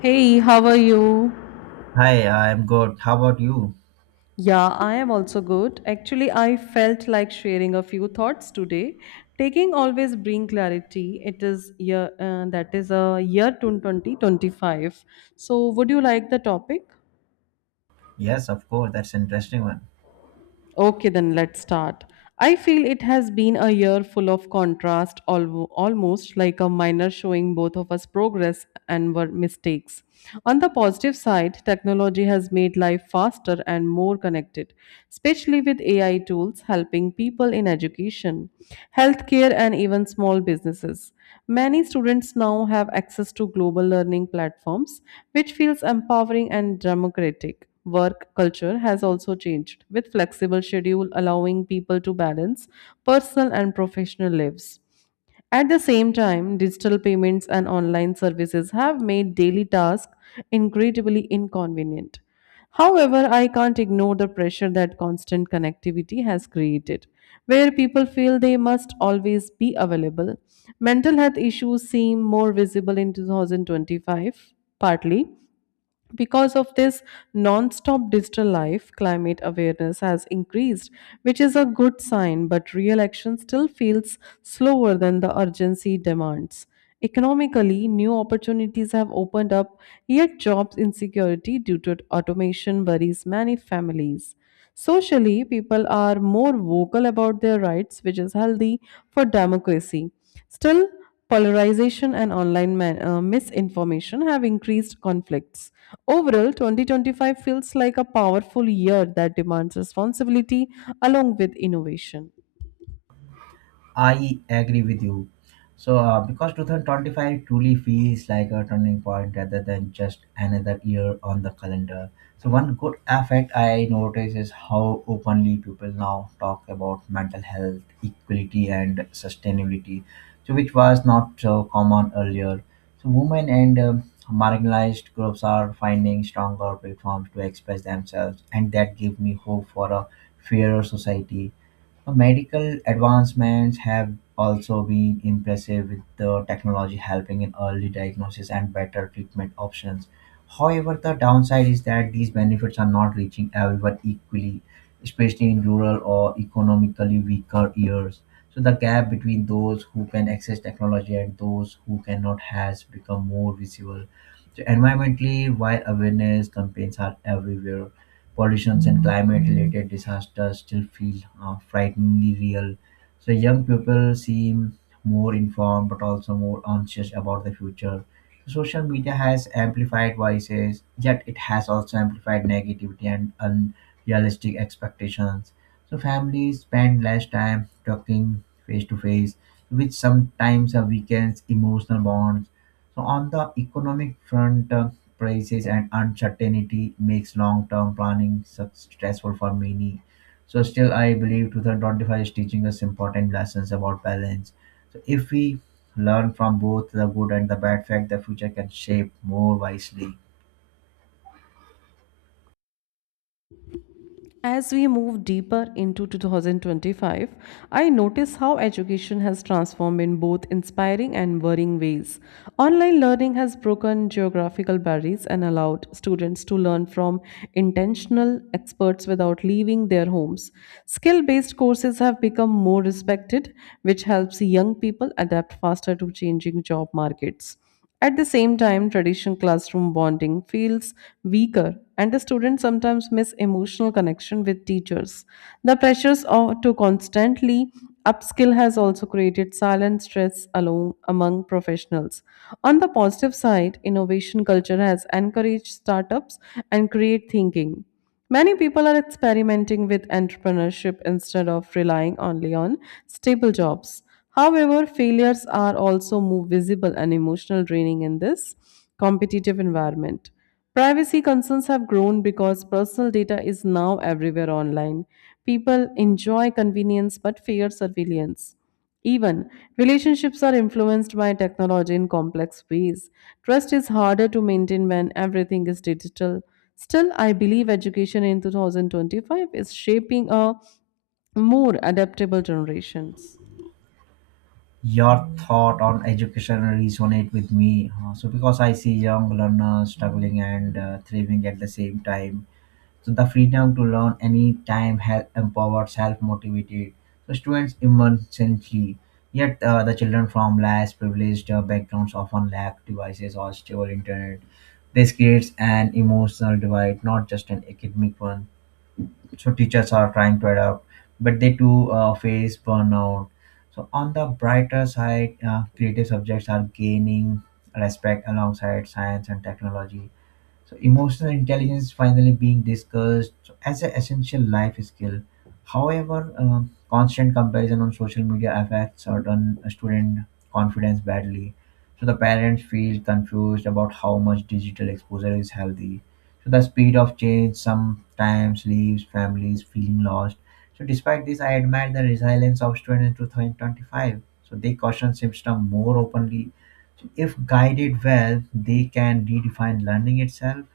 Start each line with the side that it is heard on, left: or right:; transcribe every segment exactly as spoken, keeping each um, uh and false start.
left: Hey, how are you?
right: Hi, I'm good. How about you?
left: Yeah, I am also good. Actually, I felt like sharing a few thoughts today. Taking always bring clarity. It is year uh, that is a year to twenty twenty-five. So, would you like the topic?
right: Yes, of course. That's an interesting one.
left: Okay, then let's start. I feel it has been a year full of contrast, al- almost like a minor showing both of us progress and were mistakes. On the positive side, technology has made life faster and more connected, especially with A I tools helping people in education, healthcare, and even small businesses. Many students now have access to global learning platforms, which feels empowering and democratic work culture has also changed, with flexible schedule allowing people to balance personal and professional lives. At the same time, digital payments and online services have made daily tasks incredibly inconvenient. However, I can't ignore the pressure that constant connectivity has created, where people feel they must always be available. Mental health issues seem more visible in two thousand twenty-five, partly because of this non-stop digital life, climate awareness has increased, which is a good sign, but real action still feels slower than the urgency demands. Economically, new opportunities have opened up, yet jobs insecurity due to automation worries many families. Socially, people are more vocal about their rights, which is healthy for democracy. Still, polarization and online man, uh, misinformation have increased conflicts. Overall, twenty twenty-five feels like a powerful year that demands responsibility along with innovation.
right: I agree with you. So, uh, because two thousand twenty-five truly feels like a turning point rather than just another year on the calendar. So, one good effect I notice is how openly people now talk about mental health, equality, and sustainability, so which was not so common earlier. So, women and um, marginalized groups are finding stronger platforms to express themselves, and that gives me hope for a fairer society. so, Medical advancements have also been impressive, with the technology helping in early diagnosis and better treatment options. However, the downside is that these benefits are not reaching everyone equally, especially in rural or economically weaker areas. So the gap between those who can access technology and those who cannot has become more visible. So environmentally, while awareness campaigns are everywhere, pollutions and climate related disasters still feel uh, frighteningly real. So young people seem more informed but also more anxious about the future. Social media has amplified voices, yet it has also amplified negativity and unrealistic expectations. So families spend less time talking face to face, which sometimes uh, weakens emotional bonds. So on the economic front, uh, prices and uncertainty makes long-term planning su- stressful for many. So still, I believe twenty twenty-five is teaching us important lessons about balance. So if we learn from both the good and the bad fact, the future can shape more wisely.
left: As we move deeper into two thousand twenty-five, I notice how education has transformed in both inspiring and worrying ways. Online learning has broken geographical barriers and allowed students to learn from intentional experts without leaving their homes. Skill based courses have become more respected, which helps young people adapt faster to changing job markets. At the same time, traditional classroom bonding feels weaker, and the students sometimes miss emotional connection with teachers. The pressures of, to constantly upskill has also created silent stress along among professionals. On the positive side, innovation culture has encouraged startups and create thinking. Many people are experimenting with entrepreneurship instead of relying only on stable jobs. However, failures are also more visible and emotional draining in this competitive environment. Privacy concerns have grown because personal data is now everywhere online. People enjoy convenience but fear surveillance. Even relationships are influenced by technology in complex ways. Trust is harder to maintain when everything is digital. Still, I believe education in twenty twenty-five is shaping a more adaptable generations.
right: Your thought on education resonate with me, uh, so because I see young learners struggling and uh, thriving at the same time. So the freedom to learn any time has empowered, self-motivated. So students emergently. Yet uh, the children from less privileged uh, backgrounds often lack devices or stable internet. This creates an emotional divide, not just an academic one. So teachers are trying to adapt, but they too uh, face burnout. So on the brighter side, uh, creative subjects are gaining respect alongside science and technology. So emotional intelligence finally being discussed. So, as an essential life skill. However, uh, constant comparison on social media affects certain student confidence badly. So the parents feel confused about how much digital exposure is healthy. So the speed of change sometimes leaves families feeling lost. So despite this, I admire the resilience of students in twenty twenty-five. So they caution system more openly. If guided well, they can redefine learning itself.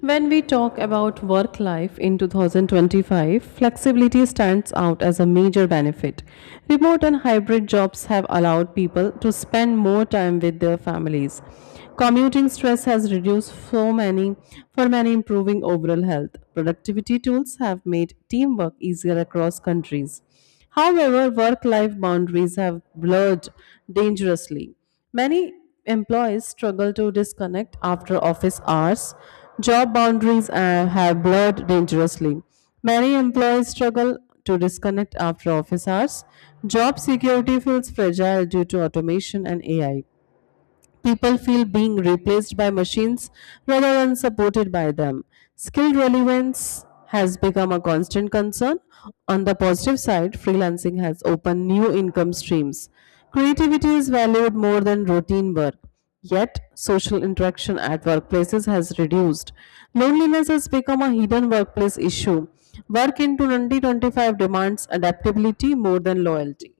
left: When we talk about work life in twenty twenty-five, flexibility stands out as a major benefit. Remote and hybrid jobs have allowed people to spend more time with their families. Commuting stress has reduced so many for many improving overall health. Productivity tools have made teamwork easier across countries. However, work life boundaries have blurred dangerously. Many employees struggle to disconnect after office hours. Job boundaries uh, have blurred dangerously. Many employees struggle to disconnect after office hours. Job security feels fragile due to automation and A I. People feel being replaced by machines rather than supported by them. Skill relevance has become a constant concern. On the positive side, freelancing has opened new income streams. Creativity is valued more than routine work. Yet, social interaction at workplaces has reduced. Loneliness has become a hidden workplace issue. Work in two thousand twenty-five demands adaptability more than loyalty.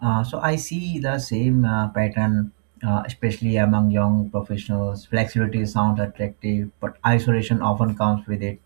right: Uh, so I see the same uh, pattern, uh, especially among young professionals. Flexibility sounds attractive, but isolation often comes with it.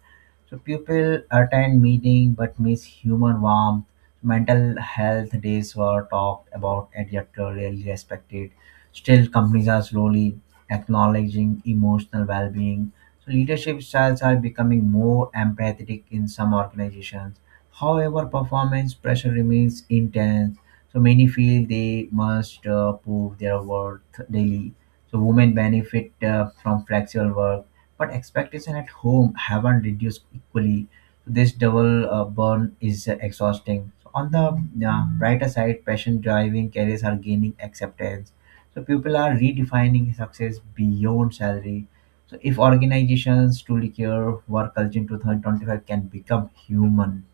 right: So people attend meeting but miss human warmth. Mental health days were talked about and yet rarely respected. Still, companies are slowly acknowledging emotional well-being. So leadership styles are becoming more empathetic in some organizations. However, performance pressure remains intense, so many feel they must uh, prove their worth daily. So women benefit uh, from flexible work, but expectation at home haven't reduced equally. So this double uh, burn is uh, exhausting. So on the uh, brighter side, passion driving careers are gaining acceptance. So people are redefining success beyond salary. So if organizations truly care, work culture in twenty twenty-five can become human,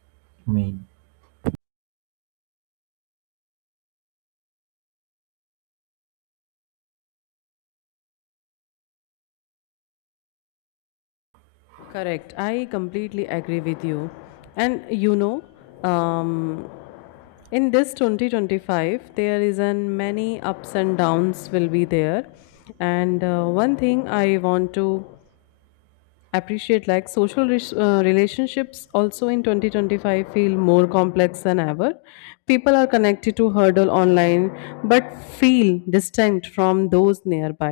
right: humane.
left: Correct. I completely agree with you. And you know, um, in this twenty twenty-five, there is an many ups and downs will be there. And uh, one thing I want to appreciate like social res- uh, relationships also in twenty twenty-five feel more complex than ever people are connected to hurdle online but feel distant from those nearby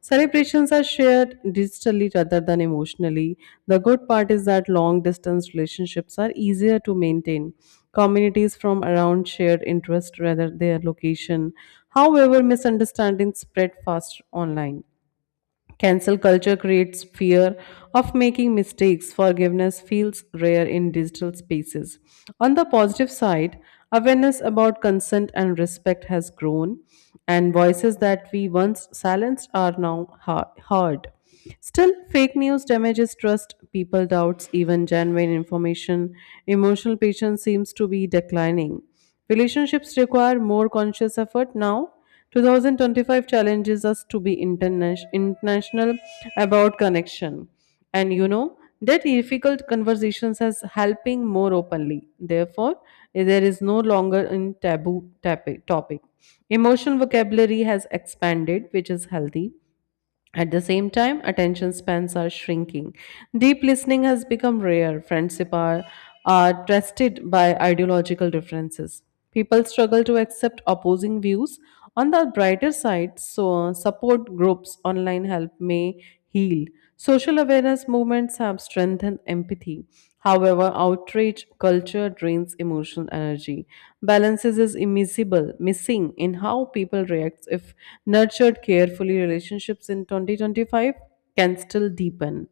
left: celebrations are shared digitally rather than emotionally the good part is that long distance relationships are easier to maintain communities from around shared interest rather their location however misunderstandings spread fast online. Cancel culture creates fear of making mistakes. Forgiveness feels rare in digital spaces. On the positive side, awareness about consent and respect has grown, and voices that we once silenced are now ha- heard. Still, fake news damages trust, people doubts even genuine information. Emotional patience seems to be declining. Relationships require more conscious effort now. twenty twenty-five challenges us to be interna- international about connection. And you know, that difficult conversations as helping more openly. Therefore, there is no longer in taboo tapi- topic. Emotional vocabulary has expanded, which is healthy. At the same time, attention spans are shrinking. Deep listening has become rare. Friendship are, are tested by ideological differences. People struggle to accept opposing views. On the brighter side, so support groups online help may heal. Social awareness movements have strengthened empathy. However, outrage culture drains emotional energy. Balances is immiscible, missing in how people react. If nurtured carefully, relationships in twenty twenty-five can still deepen.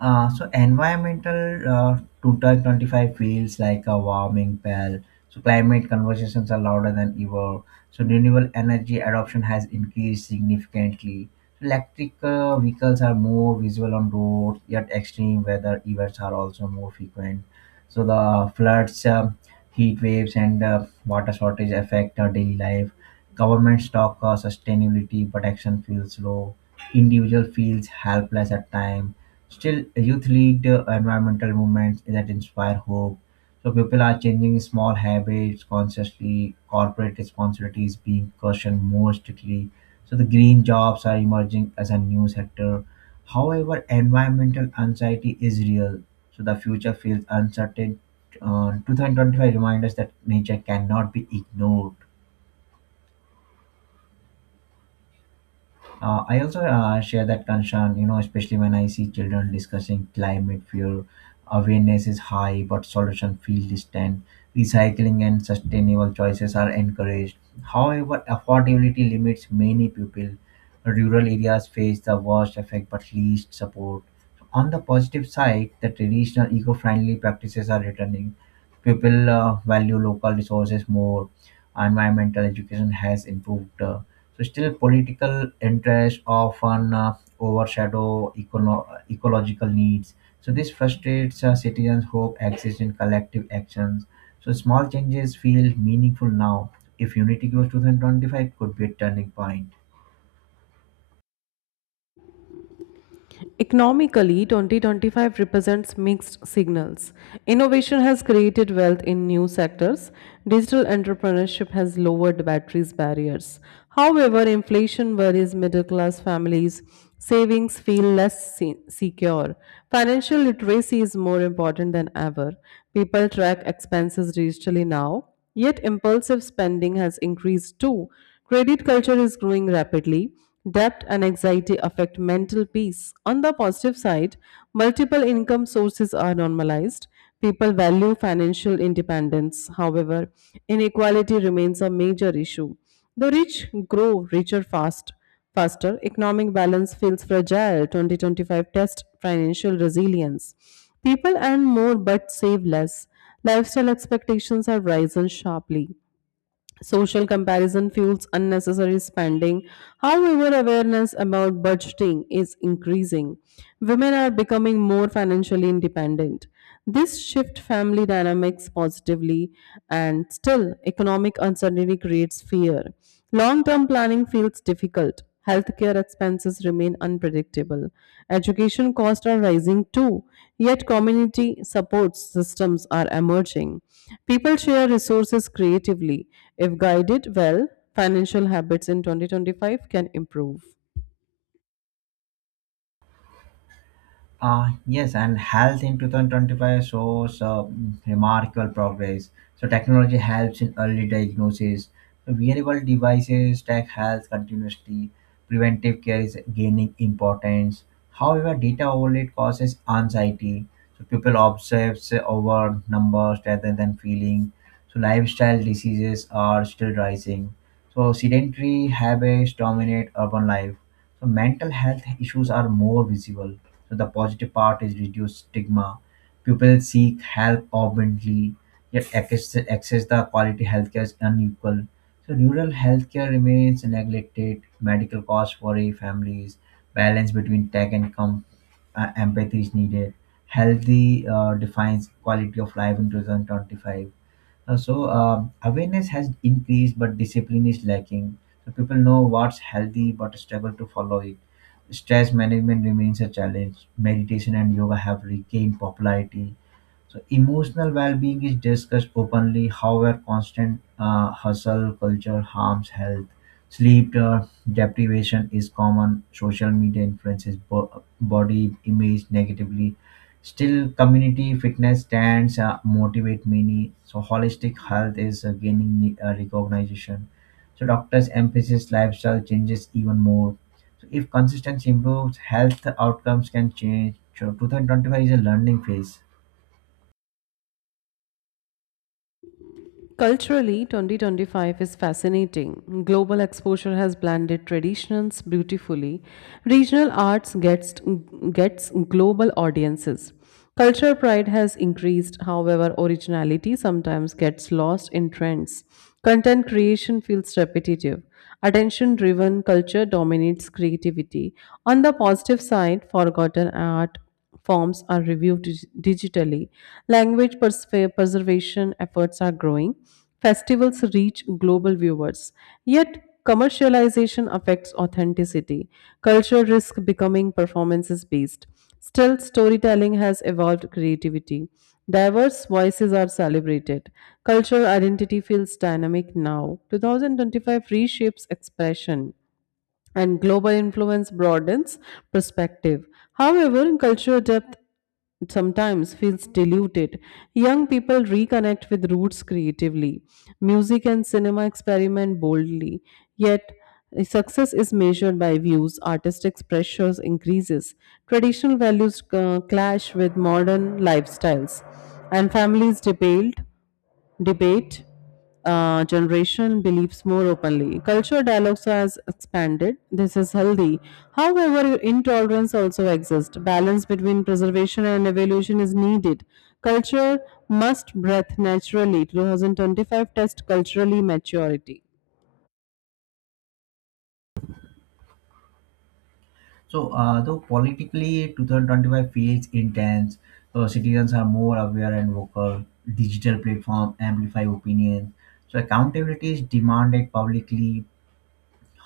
right: Uh, so environmental uh, total twenty-five feels like a warming bell. So climate conversations are louder than ever. So renewable energy adoption has increased significantly. Electric uh, vehicles are more visible on roads, yet extreme weather events are also more frequent. So the floods, uh, heat waves, and uh, water shortage affect our daily life. Governments talk uh, sustainability, but action feels low. Individual feels helpless at times. Still, youth lead uh, environmental movements that inspire hope. So people are changing small habits consciously. Corporate responsibility is being questioned more strictly. So the green jobs are emerging as a new sector. However, environmental anxiety is real. So the future feels uncertain. uh, twenty twenty-five reminds us that nature cannot be ignored. Uh, I also uh, share that concern, you know, especially when I see children discussing climate fear. Awareness is high, but solution feel distant. Recycling and sustainable choices are encouraged. However, affordability limits many people. Rural areas face the worst effect, but least support. On the positive side, the traditional eco-friendly practices are returning. People uh, value local resources more. Environmental education has improved uh, So still political interests often uh, overshadow econo- ecological needs. So this frustrates uh, citizens. Hope exists in collective actions. So small changes feel meaningful now. If unity grows, two thousand twenty-five could be a turning point.
left: Economically, twenty twenty-five represents mixed signals. Innovation has created wealth in new sectors. Digital entrepreneurship has lowered batteries barriers. However, inflation worries middle class families. Savings feel less se- secure. Financial literacy is more important than ever. People track expenses digitally now, yet impulsive spending has increased too. Credit culture is growing rapidly. Debt and anxiety affect mental peace. On the positive side, multiple income sources are normalized. People value financial independence. However, inequality remains a major issue. The rich grow richer fast, faster. Economic balance feels fragile. twenty twenty-five test financial resilience. People earn more but save less. Lifestyle expectations have risen sharply. Social comparison fuels unnecessary spending. However, awareness about budgeting is increasing. Women are becoming more financially independent. This shift family dynamics positively, and still, economic uncertainty creates fear. Long term planning feels difficult. Healthcare expenses remain unpredictable. Education costs are rising too, yet community support systems are emerging. People share resources creatively. If guided well, financial habits in twenty twenty-five can improve.
right: Uh, yes, and health in twenty twenty-five shows uh, remarkable progress. So technology helps in early diagnosis. Wearable devices track health continuously. Preventive care is gaining importance. However, data overload causes anxiety. So people obsess over numbers rather than feeling. So lifestyle diseases are still rising. So sedentary habits dominate urban life. So mental health issues are more visible. So the positive part is reduced stigma. People seek help abundantly, yet access, access the quality healthcare is unequal. So rural healthcare remains neglected. Medical costs worry families. Balance between tech and com- uh, empathy is needed. Healthy uh, defines quality of life in two thousand twenty-five. Uh, so um, awareness has increased, but discipline is lacking. So people know what's healthy, but struggle to follow it. Stress management remains a challenge. Meditation and yoga have regained popularity, so emotional well-being is discussed openly. However, constant uh, hustle culture harms health. Sleep uh, deprivation is common. Social media influences bo- body image negatively. Still, community fitness stands uh, motivate many. So holistic health is uh, gaining uh, recognition. So doctors emphasize lifestyle changes even more. So if consistency improves, health outcomes can change. So twenty twenty-five is a learning phase.
left: Culturally, twenty twenty-five is fascinating. Global exposure has blended traditions beautifully. Regional arts gets, gets global audiences. Cultural pride has increased, however, originality sometimes gets lost in trends. Content creation feels repetitive. Attention driven culture dominates creativity. On the positive side, forgotten art forms are reviewed dig- digitally. Language pers- preservation efforts are growing. Festivals reach global viewers. Yet, commercialization affects authenticity. Culture risks becoming performances based. Still, storytelling has evolved creativity. Diverse voices are celebrated. Cultural identity feels dynamic now. twenty twenty-five reshapes expression and global influence broadens perspective. However, cultural depth sometimes feels diluted. Young people reconnect with roots creatively. Music and cinema experiment boldly. Yet, success is measured by views. Artistic pressures increases. Traditional values uh, clash with modern lifestyles, and families debate debate uh, generation beliefs more openly. Culture dialogues has expanded. This is healthy. However, intolerance also exists. Balance between preservation and evolution is needed. Culture must breathe naturally. twenty twenty-five test culturally maturity.
right: So, uh, though politically twenty twenty-five feels intense, so citizens are more aware and vocal. Digital platform amplify opinions. So, accountability is demanded publicly.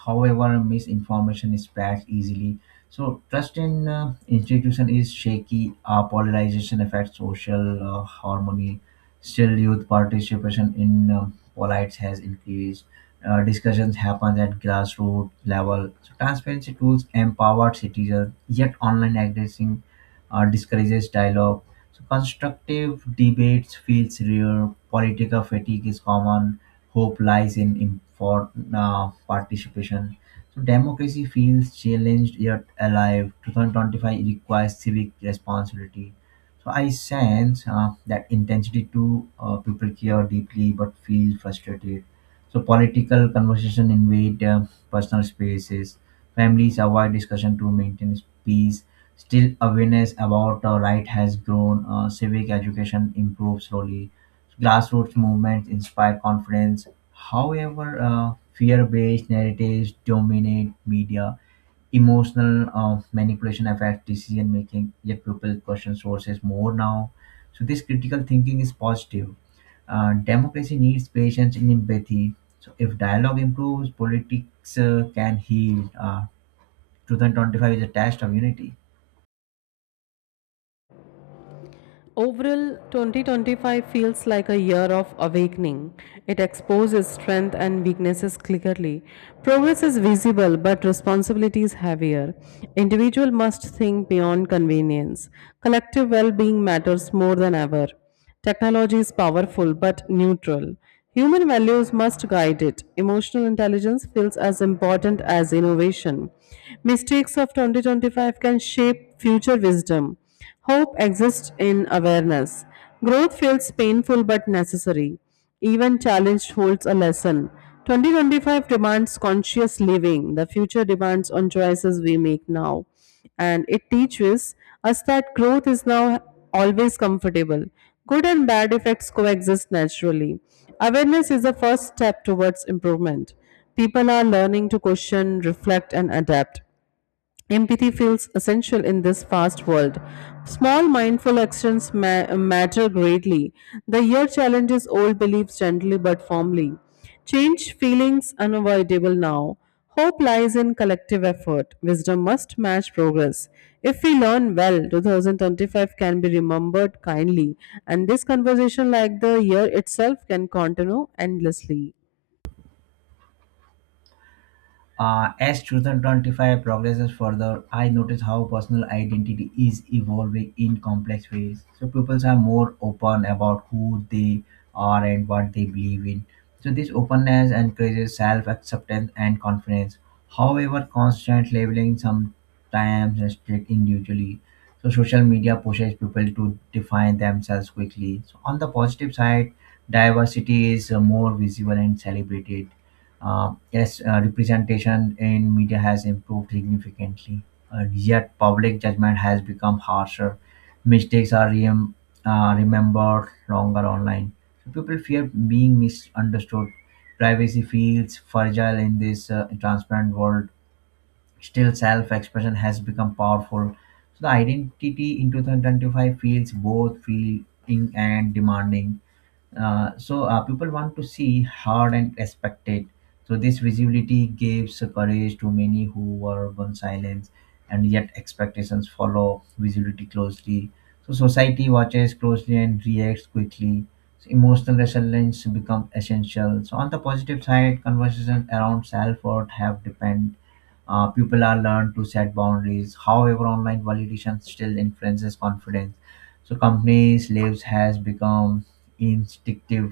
right: However, misinformation spreads easily. So trust in uh, institution is shaky. Uh, polarization affects social uh, harmony. Still, youth participation in uh, politics has increased. Uh, discussions happen at grassroots level. So transparency tools empower citizens. Yet online aggression uh, discourages dialogue. So constructive debates feels rare. Political fatigue is common. Hope lies in informal participation. So democracy feels challenged yet alive. twenty twenty-five requires civic responsibility. So I sense uh, that intensity too. Uh, people care deeply but feel frustrated. So political conversation invade uh, personal spaces. Families avoid discussion to maintain peace. Still, awareness about uh, right has grown. Uh, civic education improves slowly. Grassroots movements inspire confidence. However, uh, fear-based narratives dominate media. Emotional uh, manipulation affects decision making. Yet people question sources more now. So this critical thinking is positive. Uh, democracy needs patience and empathy. So if dialogue improves, politics uh, can heal. Uh, two thousand twenty-five is a test of unity.
left: Overall, twenty twenty-five feels like a year of awakening. It exposes strength and weaknesses clearly. Progress is visible, but responsibility is heavier. Individual must think beyond convenience. Collective well-being matters more than ever. Technology is powerful but neutral. Human values must guide it. Emotional intelligence feels as important as innovation. Mistakes of twenty twenty-five can shape future wisdom. Hope exists in awareness. Growth feels painful but necessary. Even challenge holds a lesson. twenty twenty-five demands conscious living. The future demands on choices we make now and it teaches us that growth is now always comfortable. Good and bad effects coexist naturally. Awareness is the first step towards improvement. People are learning to question, reflect, and adapt. Empathy feels essential in this fast world. Small mindful actions ma- matter greatly. The year challenges old beliefs gently but firmly. Change feelings unavoidable now. Hope lies in collective effort. Wisdom must match progress. If we learn well, twenty twenty-five can be remembered kindly, and this conversation, like the year itself, can continue endlessly.
right: Uh, as twenty twenty-five progresses further, I notice how personal identity is evolving in complex ways. So pupils are more open about who they are and what they believe in. So this openness encourages self-acceptance and confidence. However, constant labeling sometimes restricts individually. So social media pushes people to define themselves quickly. So on the positive side, diversity is uh, more visible and celebrated. Uh, yes, uh, representation in media has improved significantly, uh, yet public judgment has become harsher. Mistakes are rem- uh, remembered longer online. So people fear being misunderstood. Privacy feels fragile in this uh, transparent world. Still, self expression has become powerful. So, the identity in two thousand twenty-five feels both freeing and demanding. Uh, so uh, people want to see heard and respected. So this visibility gives courage to many who were on silence, and yet expectations follow visibility closely. So society watches closely and reacts quickly. So emotional resilience become essential. So on the positive side, conversations around self-worth have depend. Uh, people are learned to set boundaries. However, online validation still influences confidence. So companies lives has become instinctive.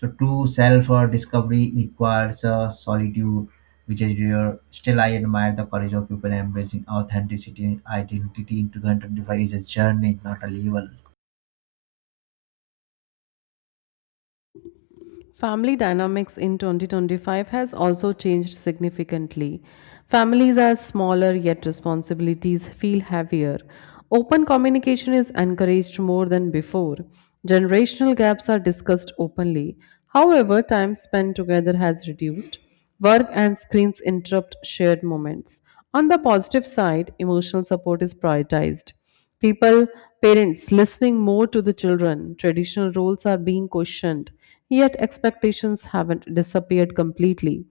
right: So true self uh, discovery requires uh, solitude, which is rare. Still, I admire the courage of people embracing authenticity, and identity in twenty twenty-five is a journey, not a level.
left: Family dynamics in twenty twenty-five has also changed significantly. Families are smaller, yet responsibilities feel heavier. Open communication is encouraged more than before. Generational gaps are discussed openly. However, time spent together has reduced. Work and screens interrupt shared moments. On the positive side, emotional support is prioritized. People, parents listening more to the children. Traditional roles are being questioned, yet expectations haven't disappeared completely.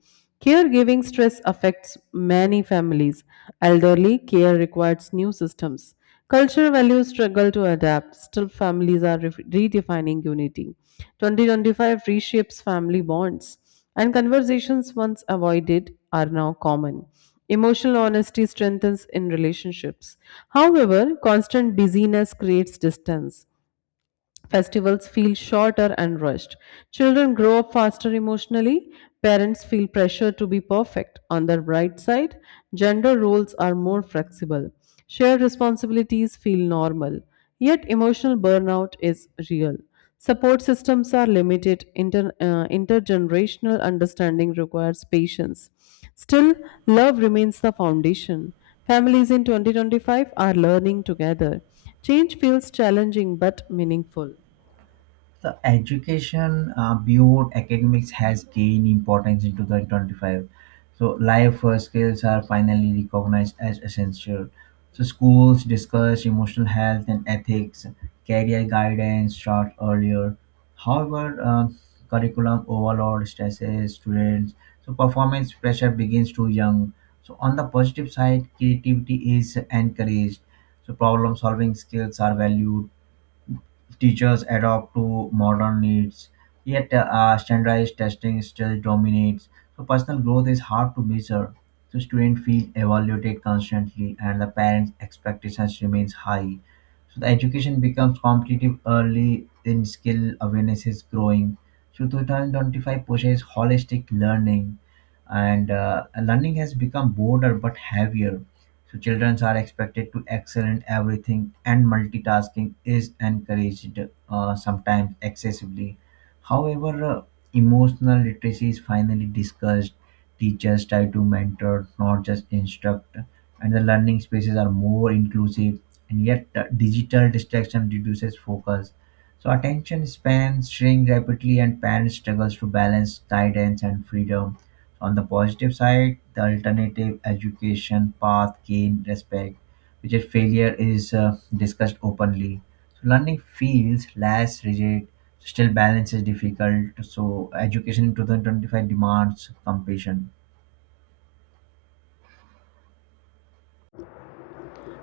left: Caregiving stress affects many families. Elderly care requires new systems. Cultural values struggle to adapt. Still, families are re- redefining unity. twenty twenty-five reshapes family bonds, and conversations once avoided are now common. Emotional honesty strengthens in relationships. However, constant busyness creates distance. Festivals feel shorter and rushed. Children grow up faster emotionally. Parents feel pressure to be perfect. On the bright side, gender roles are more flexible. Shared responsibilities feel normal. Yet, emotional burnout is real. Support systems are limited. Inter, uh, intergenerational understanding requires patience. Still, love remains the foundation. Families in twenty twenty-five are learning together. Change feels challenging but meaningful.
right: The education uh, beyond academics has gained importance in twenty twenty-five. So life uh, skills are finally recognized as essential. So schools discuss emotional health and ethics. Career guidance start earlier. However uh, curriculum overload stresses students. So performance pressure begins too young. So on the positive side, creativity is encouraged. So problem solving skills are valued. Teachers adapt to modern needs, yet uh, standardized testing still dominates. So personal growth is hard to measure. So students feel evaluated constantly, and the parents' expectations remains high. So the education becomes competitive early, in skill awareness is growing. So two thousand twenty-five pushes holistic learning, and uh, learning has become broader but heavier. So children are expected to excel in everything, and multitasking is encouraged, uh, sometimes excessively. However, uh, emotional literacy is finally discussed. Teachers try to mentor, not just instruct, and the learning spaces are more inclusive. And yet, uh, digital distraction reduces focus. So attention spans shrink rapidly, and parents struggles to balance guidance and freedom. On the positive side, the alternative education path gained respect, which at failure is uh, discussed openly. So learning feels less rigid, still balance is difficult. So education in twenty twenty-five demands compassion.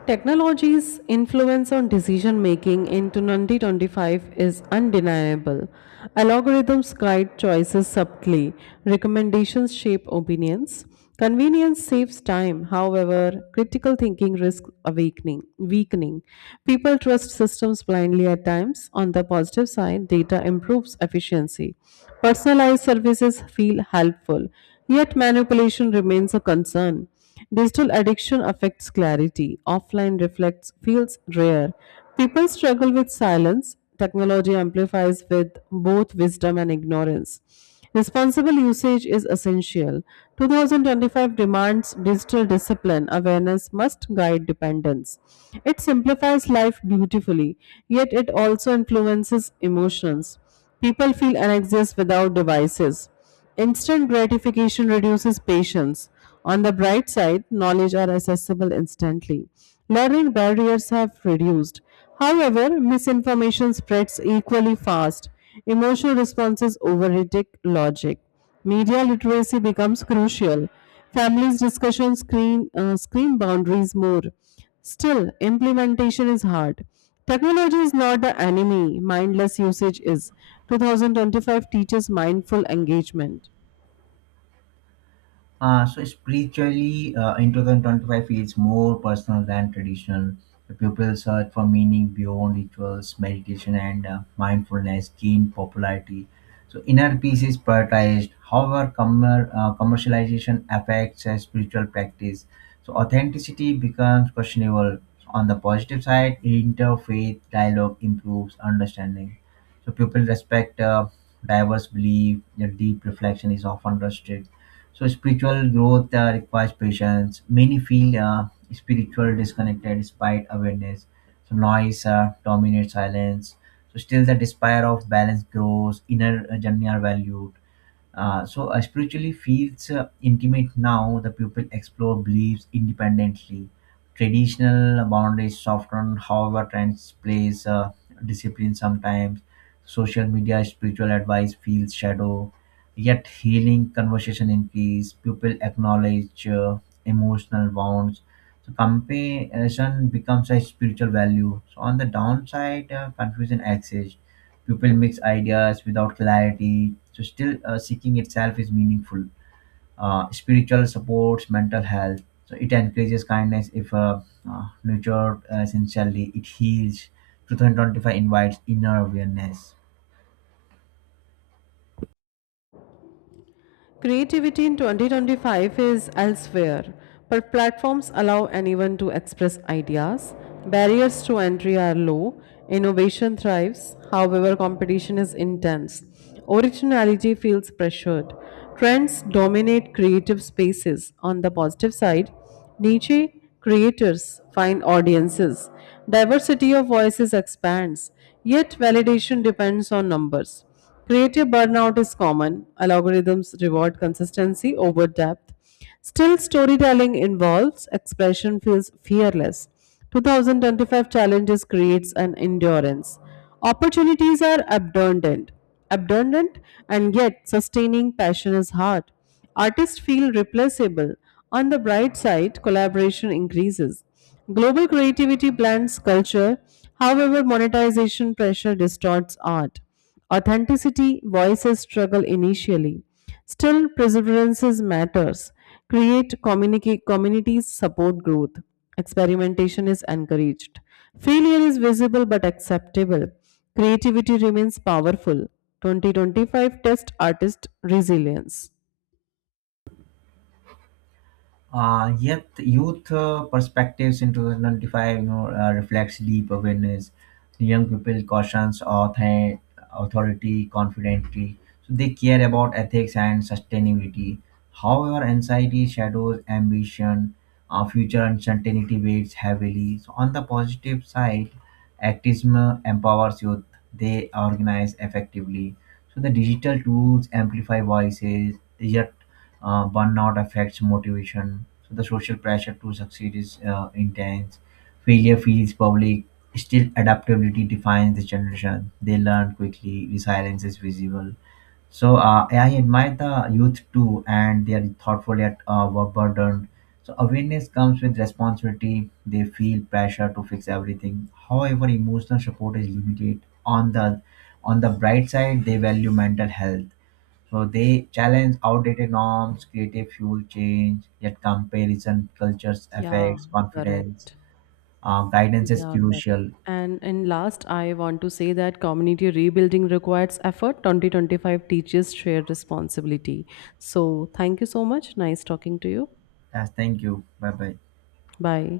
left: Technology's influence on decision making in twenty twenty-five is undeniable. Algorithms guide choices subtly, recommendations shape opinions. Convenience saves time, however, critical thinking risks awakening, weakening. People trust systems blindly at times. On the positive side, data improves efficiency. Personalized services feel helpful, yet manipulation remains a concern. Digital addiction affects clarity. Offline reflects feels rare. People struggle with silence. Technology amplifies with both wisdom and ignorance. Responsible usage is essential. twenty twenty-five demands digital discipline. Awareness must guide dependence. It simplifies life beautifully, yet it also influences emotions. People feel an exist without devices. Instant gratification reduces patience. On the bright side, knowledge are accessible instantly. Learning barriers have reduced. However, misinformation spreads equally fast. Emotional responses overtake logic. Media literacy becomes crucial. Families discussion screen uh, screen boundaries more. Still, implementation is hard. Technology is not the enemy, mindless usage is. twenty twenty-five teaches mindful engagement.
right: Uh, so spiritually, uh, in twenty twenty-five feels more personal than traditional. The people search for meaning beyond rituals, meditation, and uh, mindfulness gain popularity. So inner peace is prioritized. However, commer- uh, commercialization affects uh, spiritual practice. So authenticity becomes questionable. On the positive side, interfaith dialogue improves understanding. So people respect uh, diverse belief. Their deep reflection is often trusted. So spiritual growth uh, requires patience. Many feel uh, spiritual disconnected despite awareness. So noise uh, dominates silence. So still the desire of balance grows. Inner uh, journey are valued. Uh, so uh, spiritually feels uh, intimate now. The pupil explore beliefs independently. Traditional boundaries soften, however, trends plays uh, discipline sometimes. Social media spiritual advice feels shadow. Yet healing conversation increase. Pupil acknowledge uh, emotional wounds. So comparison becomes a spiritual value. So on the downside, uh, confusion exists. People mix ideas without clarity, so still uh, seeking itself is meaningful. Uh, spiritual supports mental health, so it encourages kindness if uh, uh, nurtured uh, sincerely. It heals. two thousand twenty-five invites inner awareness.
left: Creativity in twenty twenty-five is elsewhere, but platforms allow anyone to express ideas. Barriers to entry are low, innovation thrives, however, competition is intense. Originality feels pressured. Trends dominate creative spaces. On the positive side, niche creators find audiences. Diversity of voices expands, yet validation depends on numbers. Creative burnout is common. Algorithms reward consistency over depth. Still, storytelling involves expression feels fearless. two thousand twenty-five challenges creates an endurance. Opportunities are abundant, abundant, and yet sustaining passion is hard. Artists feel replaceable. On the bright side, collaboration increases. Global creativity blends culture, however, monetization pressure distorts art. Authenticity voices struggle initially. Still, perseverance matters. Create communica- communities support growth. Experimentation is encouraged. Failure is visible but acceptable. Creativity remains powerful. twenty twenty-five test artist resilience.
right: Uh, yet youth uh, perspectives in twenty twenty-five, you know, uh, reflects deep awareness. Young people cautions author- authority, confidently. So they care about ethics and sustainability. However, anxiety shadows ambition. Uh, future uncertainty weighs heavily. So on the positive side, activism empowers youth. They organize effectively. So the digital tools amplify voices. Yet uh, burnout affects motivation. So the social pressure to succeed is uh, intense. Failure feels public. Still, adaptability defines this generation. They learn quickly. Resilience is visible. So uh, I admire the youth too, and they are thoughtful yet uh, were burdened. So awareness comes with responsibility. They feel pressure to fix everything. However, emotional support is limited. On the on the bright side, they value mental health. So they challenge outdated norms, creative fuel change, yet comparison cultures
left: Yeah,
right: affects confidence.
left: correct.
right: Uh, guidance is
left: Yeah, correct.
right: crucial.
left: And in last, I want to say that community rebuilding requires effort. twenty twenty-five teaches shared responsibility. So thank you so much. Nice talking to you.
right: Yes, thank you. Bye bye.
left: Bye.